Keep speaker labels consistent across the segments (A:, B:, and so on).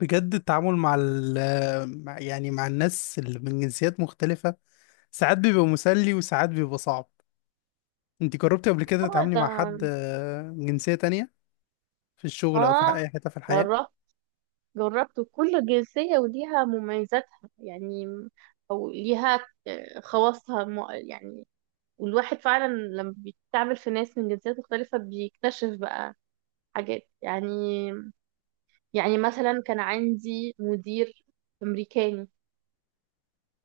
A: بجد التعامل مع ال مع- يعني مع الناس اللي من جنسيات مختلفة. ساعات بيبقى مسلي وساعات بيبقى صعب. انت جربتي قبل كده
B: طبعا
A: تتعاملي
B: ده.
A: مع حد من جنسية تانية في الشغل او في
B: اه،
A: اي حتة في الحياة؟
B: جربت جربت كل جنسية وليها مميزاتها، يعني. او ليها خواصها يعني. والواحد فعلا لما بيتعامل في ناس من جنسيات مختلفة بيكتشف بقى حاجات، يعني. يعني مثلا كان عندي مدير أمريكاني.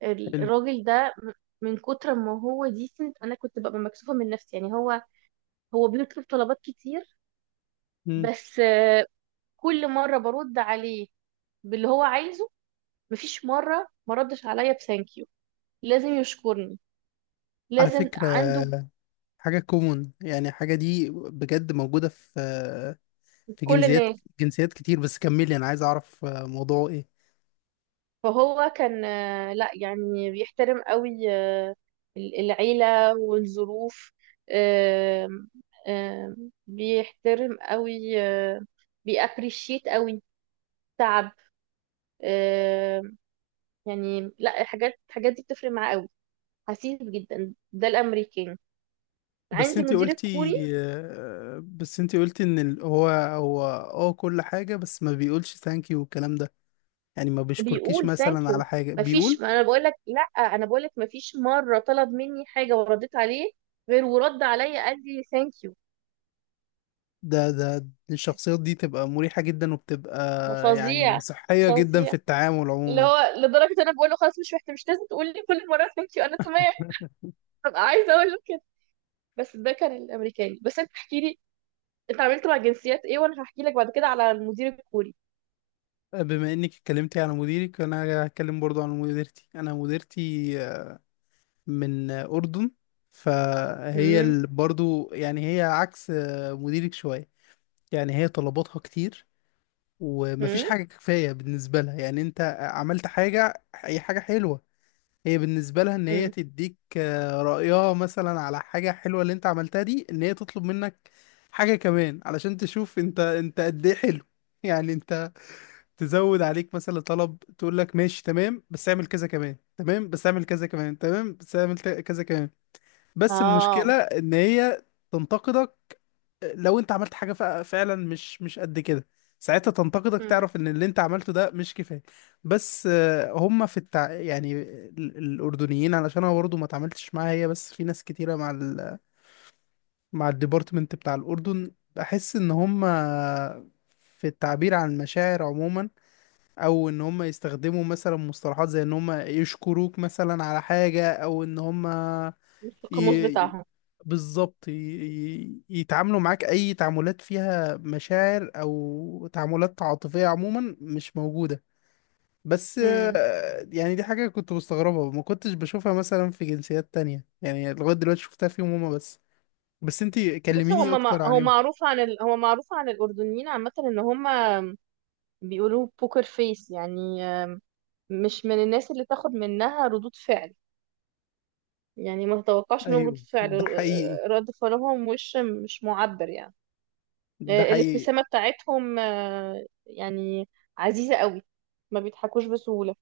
A: حلو.
B: الراجل ده من كتر ما هو ديسنت انا كنت ببقى مكسوفة من نفسي، يعني. هو بيطلب طلبات كتير.
A: مم.
B: بس كل مرة برد عليه باللي هو عايزه. مفيش مرة ما ردش عليا بثانك يو. لازم يشكرني،
A: على
B: لازم
A: فكرة
B: عنده
A: حاجة كومون، يعني حاجة دي بجد موجودة في في
B: كل
A: جنسيات،
B: الناس.
A: جنسيات كتير، بس كملي انا عايز اعرف موضوعه ايه.
B: فهو كان لا يعني بيحترم قوي العيلة والظروف. آم، بيحترم قوي بيابريشيت قوي تعب. آم، يعني لا، الحاجات دي بتفرق معاه قوي. حسيس جدا ده الامريكان.
A: بس
B: عندي
A: انت
B: مدير
A: قلتي
B: الكوري
A: بس انت قلتي ان هو اه كل حاجة بس ما بيقولش ثانك يو والكلام ده، يعني ما بيشكركيش
B: بيقول ثانك
A: مثلا على
B: يو.
A: حاجة
B: مفيش،
A: بيقول؟
B: ما انا بقول لك، لا انا بقول لك مفيش مره طلب مني حاجه ورديت عليه غير ورد عليا قال لي ثانك يو.
A: ده، ده الشخصيات دي تبقى مريحة جدا وبتبقى
B: ده
A: يعني
B: فظيع.
A: صحية جدا في
B: فظيع.
A: التعامل
B: اللي
A: عموما.
B: هو لدرجه انا بقول له خلاص مش محتاج، مش لازم تقول لي كل مره ثانك يو، انا تمام. ببقى عايزه اقول له كده. بس ده كان الامريكاني. بس انت احكي لي، انت عملت مع جنسيات ايه وانا هحكي لك بعد كده على المدير الكوري.
A: بما انك اتكلمتي على مديرك انا هتكلم برضو عن مديرتي. انا مديرتي من اردن، فهي
B: امم.
A: برضو يعني هي عكس مديرك شوية. يعني هي طلباتها كتير ومفيش
B: امم.
A: حاجة كفاية بالنسبة لها. يعني انت عملت حاجة، هي حاجة حلوة، هي بالنسبة لها ان هي
B: امم.
A: تديك رأيها مثلا على حاجة حلوة اللي انت عملتها دي، ان هي تطلب منك حاجة كمان علشان تشوف انت قد ايه حلو. يعني انت تزود عليك مثلا طلب، تقول لك ماشي تمام بس اعمل كذا كمان، تمام بس اعمل كذا كمان، تمام بس كذا كمان. بس المشكلة
B: اه.
A: ان هي تنتقدك لو انت عملت حاجة فعلا مش قد كده، ساعتها تنتقدك،
B: امم.
A: تعرف ان اللي انت عملته ده مش كفاية. بس هم في التع... يعني الاردنيين، علشان انا برضه ما اتعاملتش معاها هي، بس في ناس كتيرة مع مع الديبارتمنت بتاع الاردن، بحس ان هم في التعبير عن المشاعر عموما او ان هم يستخدموا مثلا مصطلحات زي ان هم يشكروك مثلا على حاجة او ان هم
B: القاموس
A: ي-
B: بتاعهم.
A: بالظبط يتعاملوا معاك، اي تعاملات فيها مشاعر او تعاملات عاطفية عموما مش موجودة. بس يعني دي حاجة كنت مستغربها، ما كنتش بشوفها مثلا في جنسيات تانية، يعني لغاية دلوقتي شفتها فيهم هما بس. بس انتي
B: بص
A: كلميني
B: هما، ما
A: اكتر
B: هو
A: عنهم.
B: معروف عن هو معروف عن الأردنيين عامة إن هما بيقولوا بوكر فيس، يعني مش من الناس اللي تاخد منها ردود فعل. يعني ما تتوقعش منهم ردود
A: ايوه
B: فعل،
A: ده حقيقي،
B: رد فعلهم وش مش معبر، يعني.
A: ده حقيقي.
B: الابتسامة بتاعتهم يعني عزيزة قوي. ما بيضحكوش بسهولة.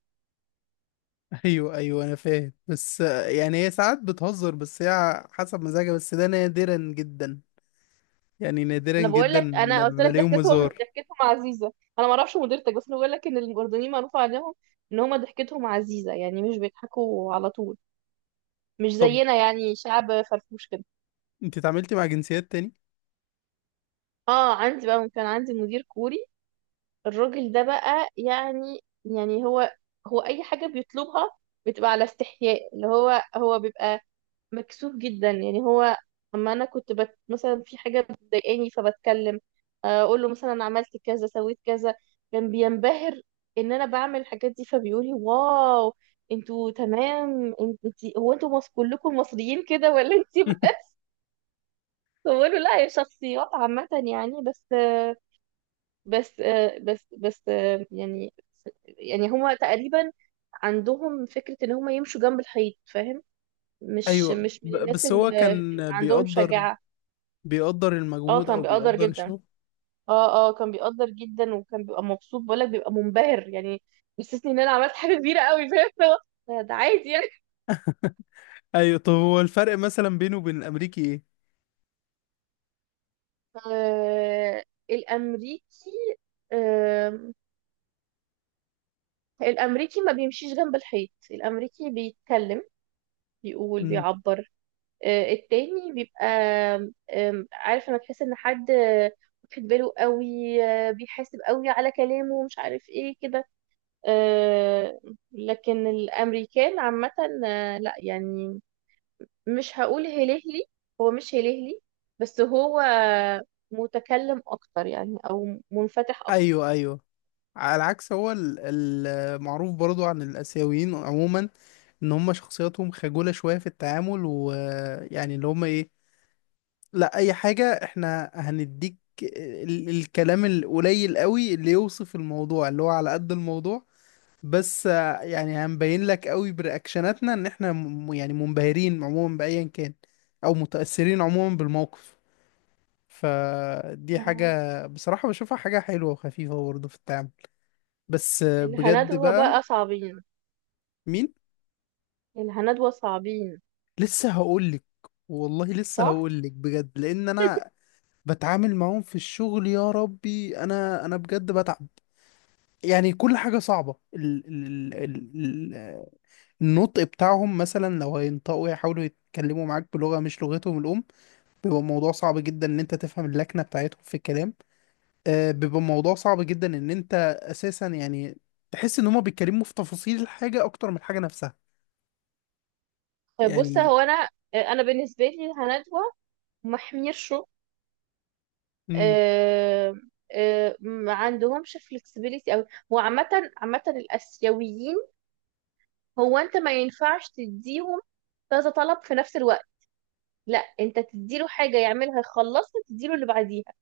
A: ايوه ايوه انا فاهم، بس يعني هي ساعات بتهزر، بس هي حسب مزاجها، بس ده نادرا جدا. يعني نادرا
B: انا بقول
A: جدا
B: لك،
A: لما
B: انا قلت لك
A: بلاقيهم
B: ضحكتهم
A: هزار.
B: ضحكتهم عزيزة. انا ما اعرفش مديرتك، بس انا بقول لك ان الأردنيين معروف عنهم ان هما ضحكتهم عزيزة، يعني مش بيضحكوا على طول. مش
A: طب
B: زينا، يعني شعب فرفوش كده.
A: انت اتعاملتي مع جنسيات تاني؟
B: اه، عندي بقى، كان عندي مدير كوري. الراجل ده بقى، يعني هو اي حاجه بيطلبها بتبقى على استحياء، اللي هو بيبقى مكسوف جدا، يعني هو. اما انا كنت مثلا في حاجه بتضايقاني فبتكلم اقول له مثلا عملت كذا، سويت كذا. كان بينبهر ان انا بعمل الحاجات دي فبيقول لي واو. انتوا تمام؟ هو كلكم مصريين كده ولا انت بس؟ بقول له لا، هي شخصيات عامة، يعني. بس بس بس بس، يعني يعني هما تقريبا عندهم فكرة ان هما يمشوا جنب الحيط، فاهم؟ مش
A: ايوه،
B: مش من الناس
A: بس هو
B: اللي
A: كان
B: عندهم
A: بيقدر،
B: شجاعة.
A: بيقدر
B: اه
A: المجهود
B: كان
A: او
B: بيقدر
A: بيقدر
B: جدا.
A: الشغل.
B: اه كان بيقدر جدا، وكان بيبقى مبسوط، بقولك بيبقى منبهر، يعني. بيحسسني ان انا عملت حاجة كبيرة قوي، فاهم اللي هو ده عادي، يعني.
A: ايوه طب هو الفرق مثلا بينه وبين الامريكي ايه؟
B: آه، الامريكي. آه، الامريكي ما بيمشيش جنب الحيط. الامريكي بيتكلم، بيقول،
A: امم.
B: بيعبر. التاني بيبقى، عارف لما تحس ان حد واخد باله قوي، بيحاسب قوي على كلامه، مش عارف ايه كده. آه، لكن الامريكان عامة، لا يعني مش هقول هلهلي، هو مش هلهلي، بس هو متكلم اكتر، يعني، او منفتح اكتر.
A: ايوه ايوه. على العكس هو المعروف برضو عن الاسيويين عموما ان هم شخصياتهم خجولة شوية في التعامل، ويعني اللي هم ايه، لا اي حاجة احنا هنديك الكلام القليل قوي اللي يوصف الموضوع، اللي هو على قد الموضوع. بس يعني هنبين لك قوي برياكشناتنا ان احنا م يعني منبهرين عموما بايا كان، او متأثرين عموما بالموقف. فدي
B: اه،
A: حاجة بصراحة بشوفها حاجة حلوة وخفيفة برضه في التعامل. بس بجد
B: الهندوة
A: بقى.
B: بقى صعبين.
A: مين؟
B: الهندوة صعبين.
A: لسه هقولك، والله لسه
B: صح.
A: هقولك بجد، لان انا بتعامل معاهم في الشغل. يا ربي انا، بجد بتعب، يعني كل حاجة صعبة. النطق بتاعهم مثلا لو هينطقوا يحاولوا يتكلموا معاك بلغة مش لغتهم الأم، بيبقى الموضوع صعب جدا إن أنت تفهم اللكنة بتاعتهم في الكلام. آه بيبقى الموضوع صعب جدا إن أنت أساسا يعني تحس إن هما بيتكلموا في تفاصيل الحاجة أكتر من الحاجة نفسها
B: طيب بص،
A: يعني.
B: هو انا، انا بالنسبه لي الهندوه ما حميرشوا.
A: مم.
B: آه، ما عندهمش فلكسبيليتي، او هو عامة، عامة الاسيويين، هو انت ما ينفعش تديهم كذا طلب في نفس الوقت. لا، انت تديله حاجة يعملها يخلصها تديله اللي بعديها.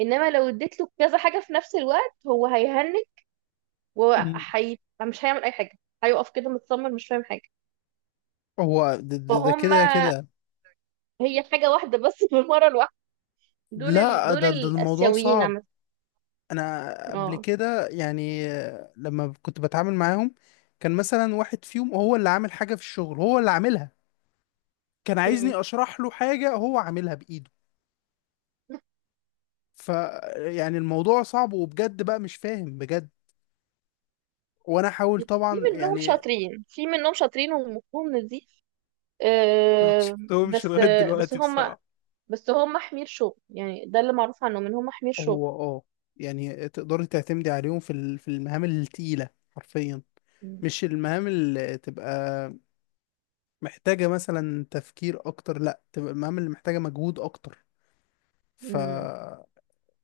B: انما لو اديت له كذا حاجة في نفس الوقت هو هيهنج
A: مم.
B: وحي مش هيعمل اي حاجة. هيقف كده متصمم، مش فاهم حاجة.
A: هو ده، ده
B: فهم.
A: كده كده.
B: هي حاجة واحدة بس في المرة الواحدة.
A: لا
B: دول
A: ده، ده الموضوع
B: الاسيويين
A: صعب.
B: عامة.
A: أنا قبل
B: اه.
A: كده يعني لما كنت بتعامل معاهم، كان مثلا واحد فيهم هو اللي عامل حاجة في الشغل، هو اللي عاملها، كان
B: مم.
A: عايزني اشرح له حاجة هو عاملها بايده. ف يعني الموضوع صعب، وبجد بقى مش فاهم بجد، وانا احاول طبعا يعني.
B: في منهم شاطرين ومفهوم ان دي
A: ما شفتهمش
B: بس
A: لغاية دلوقتي بصراحة.
B: بس هم حمير شغل، يعني، ده اللي معروف عنهم ان هم حمير شغل.
A: هو اه، يعني تقدري تعتمدي عليهم في في المهام التقيلة حرفيا،
B: مم.
A: مش المهام اللي تبقى محتاجة مثلا تفكير أكتر، لأ تبقى المهام اللي محتاجة مجهود أكتر. ف
B: مم.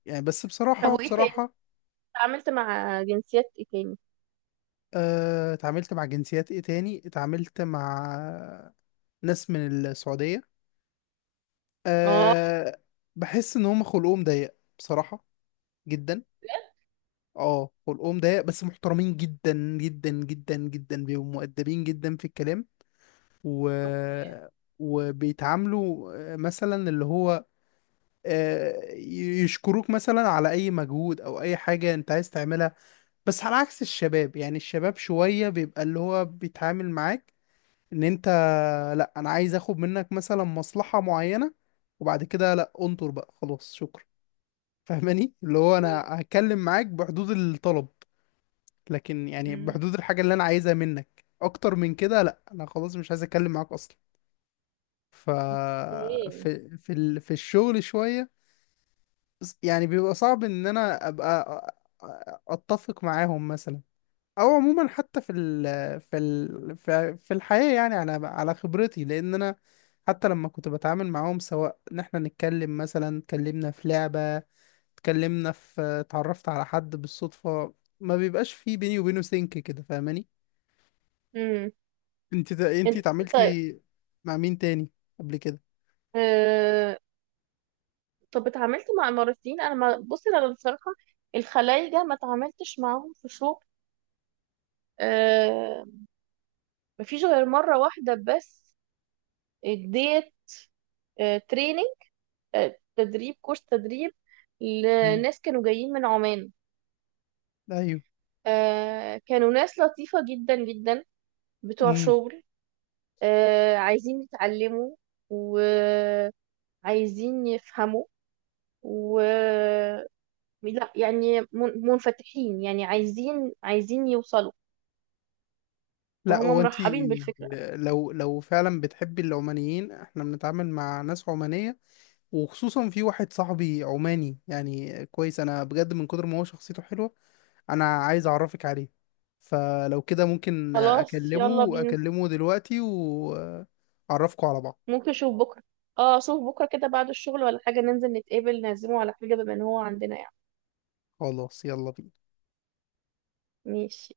A: يعني بس
B: طب
A: بصراحة،
B: وايه تاني؟
A: بصراحة
B: اتعاملت مع جنسيات ايه تاني؟
A: اتعاملت مع جنسيات ايه تاني، اتعاملت مع ناس من السعودية.
B: اه.
A: أه. بحس ان هم خلقهم ضيق بصراحة جدا.
B: بجد؟
A: اه خلقهم ضيق، بس محترمين جدا، جدا جدا جدا، بيبقوا مؤدبين جدا في الكلام و...
B: اوكي.
A: وبيتعاملوا مثلا اللي هو يشكروك مثلا على اي مجهود او اي حاجة انت عايز تعملها. بس على عكس الشباب، يعني الشباب شوية بيبقى اللي هو بيتعامل معاك ان انت، لا انا عايز اخد منك مثلا مصلحة معينة، وبعد كده لا انطر بقى خلاص شكرا. فاهماني، اللي هو انا
B: اوكي.
A: هتكلم معاك بحدود الطلب، لكن يعني
B: مم.
A: بحدود الحاجة اللي انا عايزها منك، اكتر من كده لا انا خلاص مش عايز اتكلم معاك اصلا. ف
B: اوكي.
A: في في في الشغل شوية يعني بيبقى صعب ان انا ابقى اتفق معاهم مثلا، او عموما حتى في ال في ال في في الحياة يعني، على على خبرتي، لان انا حتى لما كنت بتعامل معاهم سواء ان احنا نتكلم مثلا، اتكلمنا في لعبة، اتكلمنا في، اتعرفت على حد بالصدفة، ما بيبقاش في بيني وبينه سينك كده فاهماني.
B: مم.
A: انت
B: انت؟ طيب.
A: اتعاملتي مع مين تاني قبل كده؟
B: آه... طب اتعاملت مع اماراتيين. انا ما بص انا بصراحه الخلايجه ما اتعاملتش معاهم في شغل. آه... ما فيش غير مره واحده. بس اديت تريننج، تدريب، كورس تدريب
A: مم.
B: لناس كانوا جايين من عمان. كانوا ناس لطيفة جدا جدا، بتوع
A: ايوه.
B: شغل، عايزين يتعلموا وعايزين يفهموا، و لا يعني منفتحين، يعني عايزين يوصلوا،
A: لا
B: وهما
A: هو انت
B: مرحبين بالفكرة.
A: لو لو فعلا بتحبي العمانيين، احنا بنتعامل مع ناس عمانية، وخصوصا في واحد صاحبي عماني، يعني كويس انا بجد، من كتر ما هو شخصيته حلوة انا عايز اعرفك عليه. فلو كده ممكن
B: خلاص يلا بينا.
A: اكلمه دلوقتي واعرفكوا على بعض.
B: ممكن اشوف بكرة. اه، اشوف بكرة كده بعد الشغل ولا حاجة، ننزل نتقابل نعزمه على حاجة بما ان هو عندنا، يعني.
A: خلاص يلا بينا.
B: ماشي.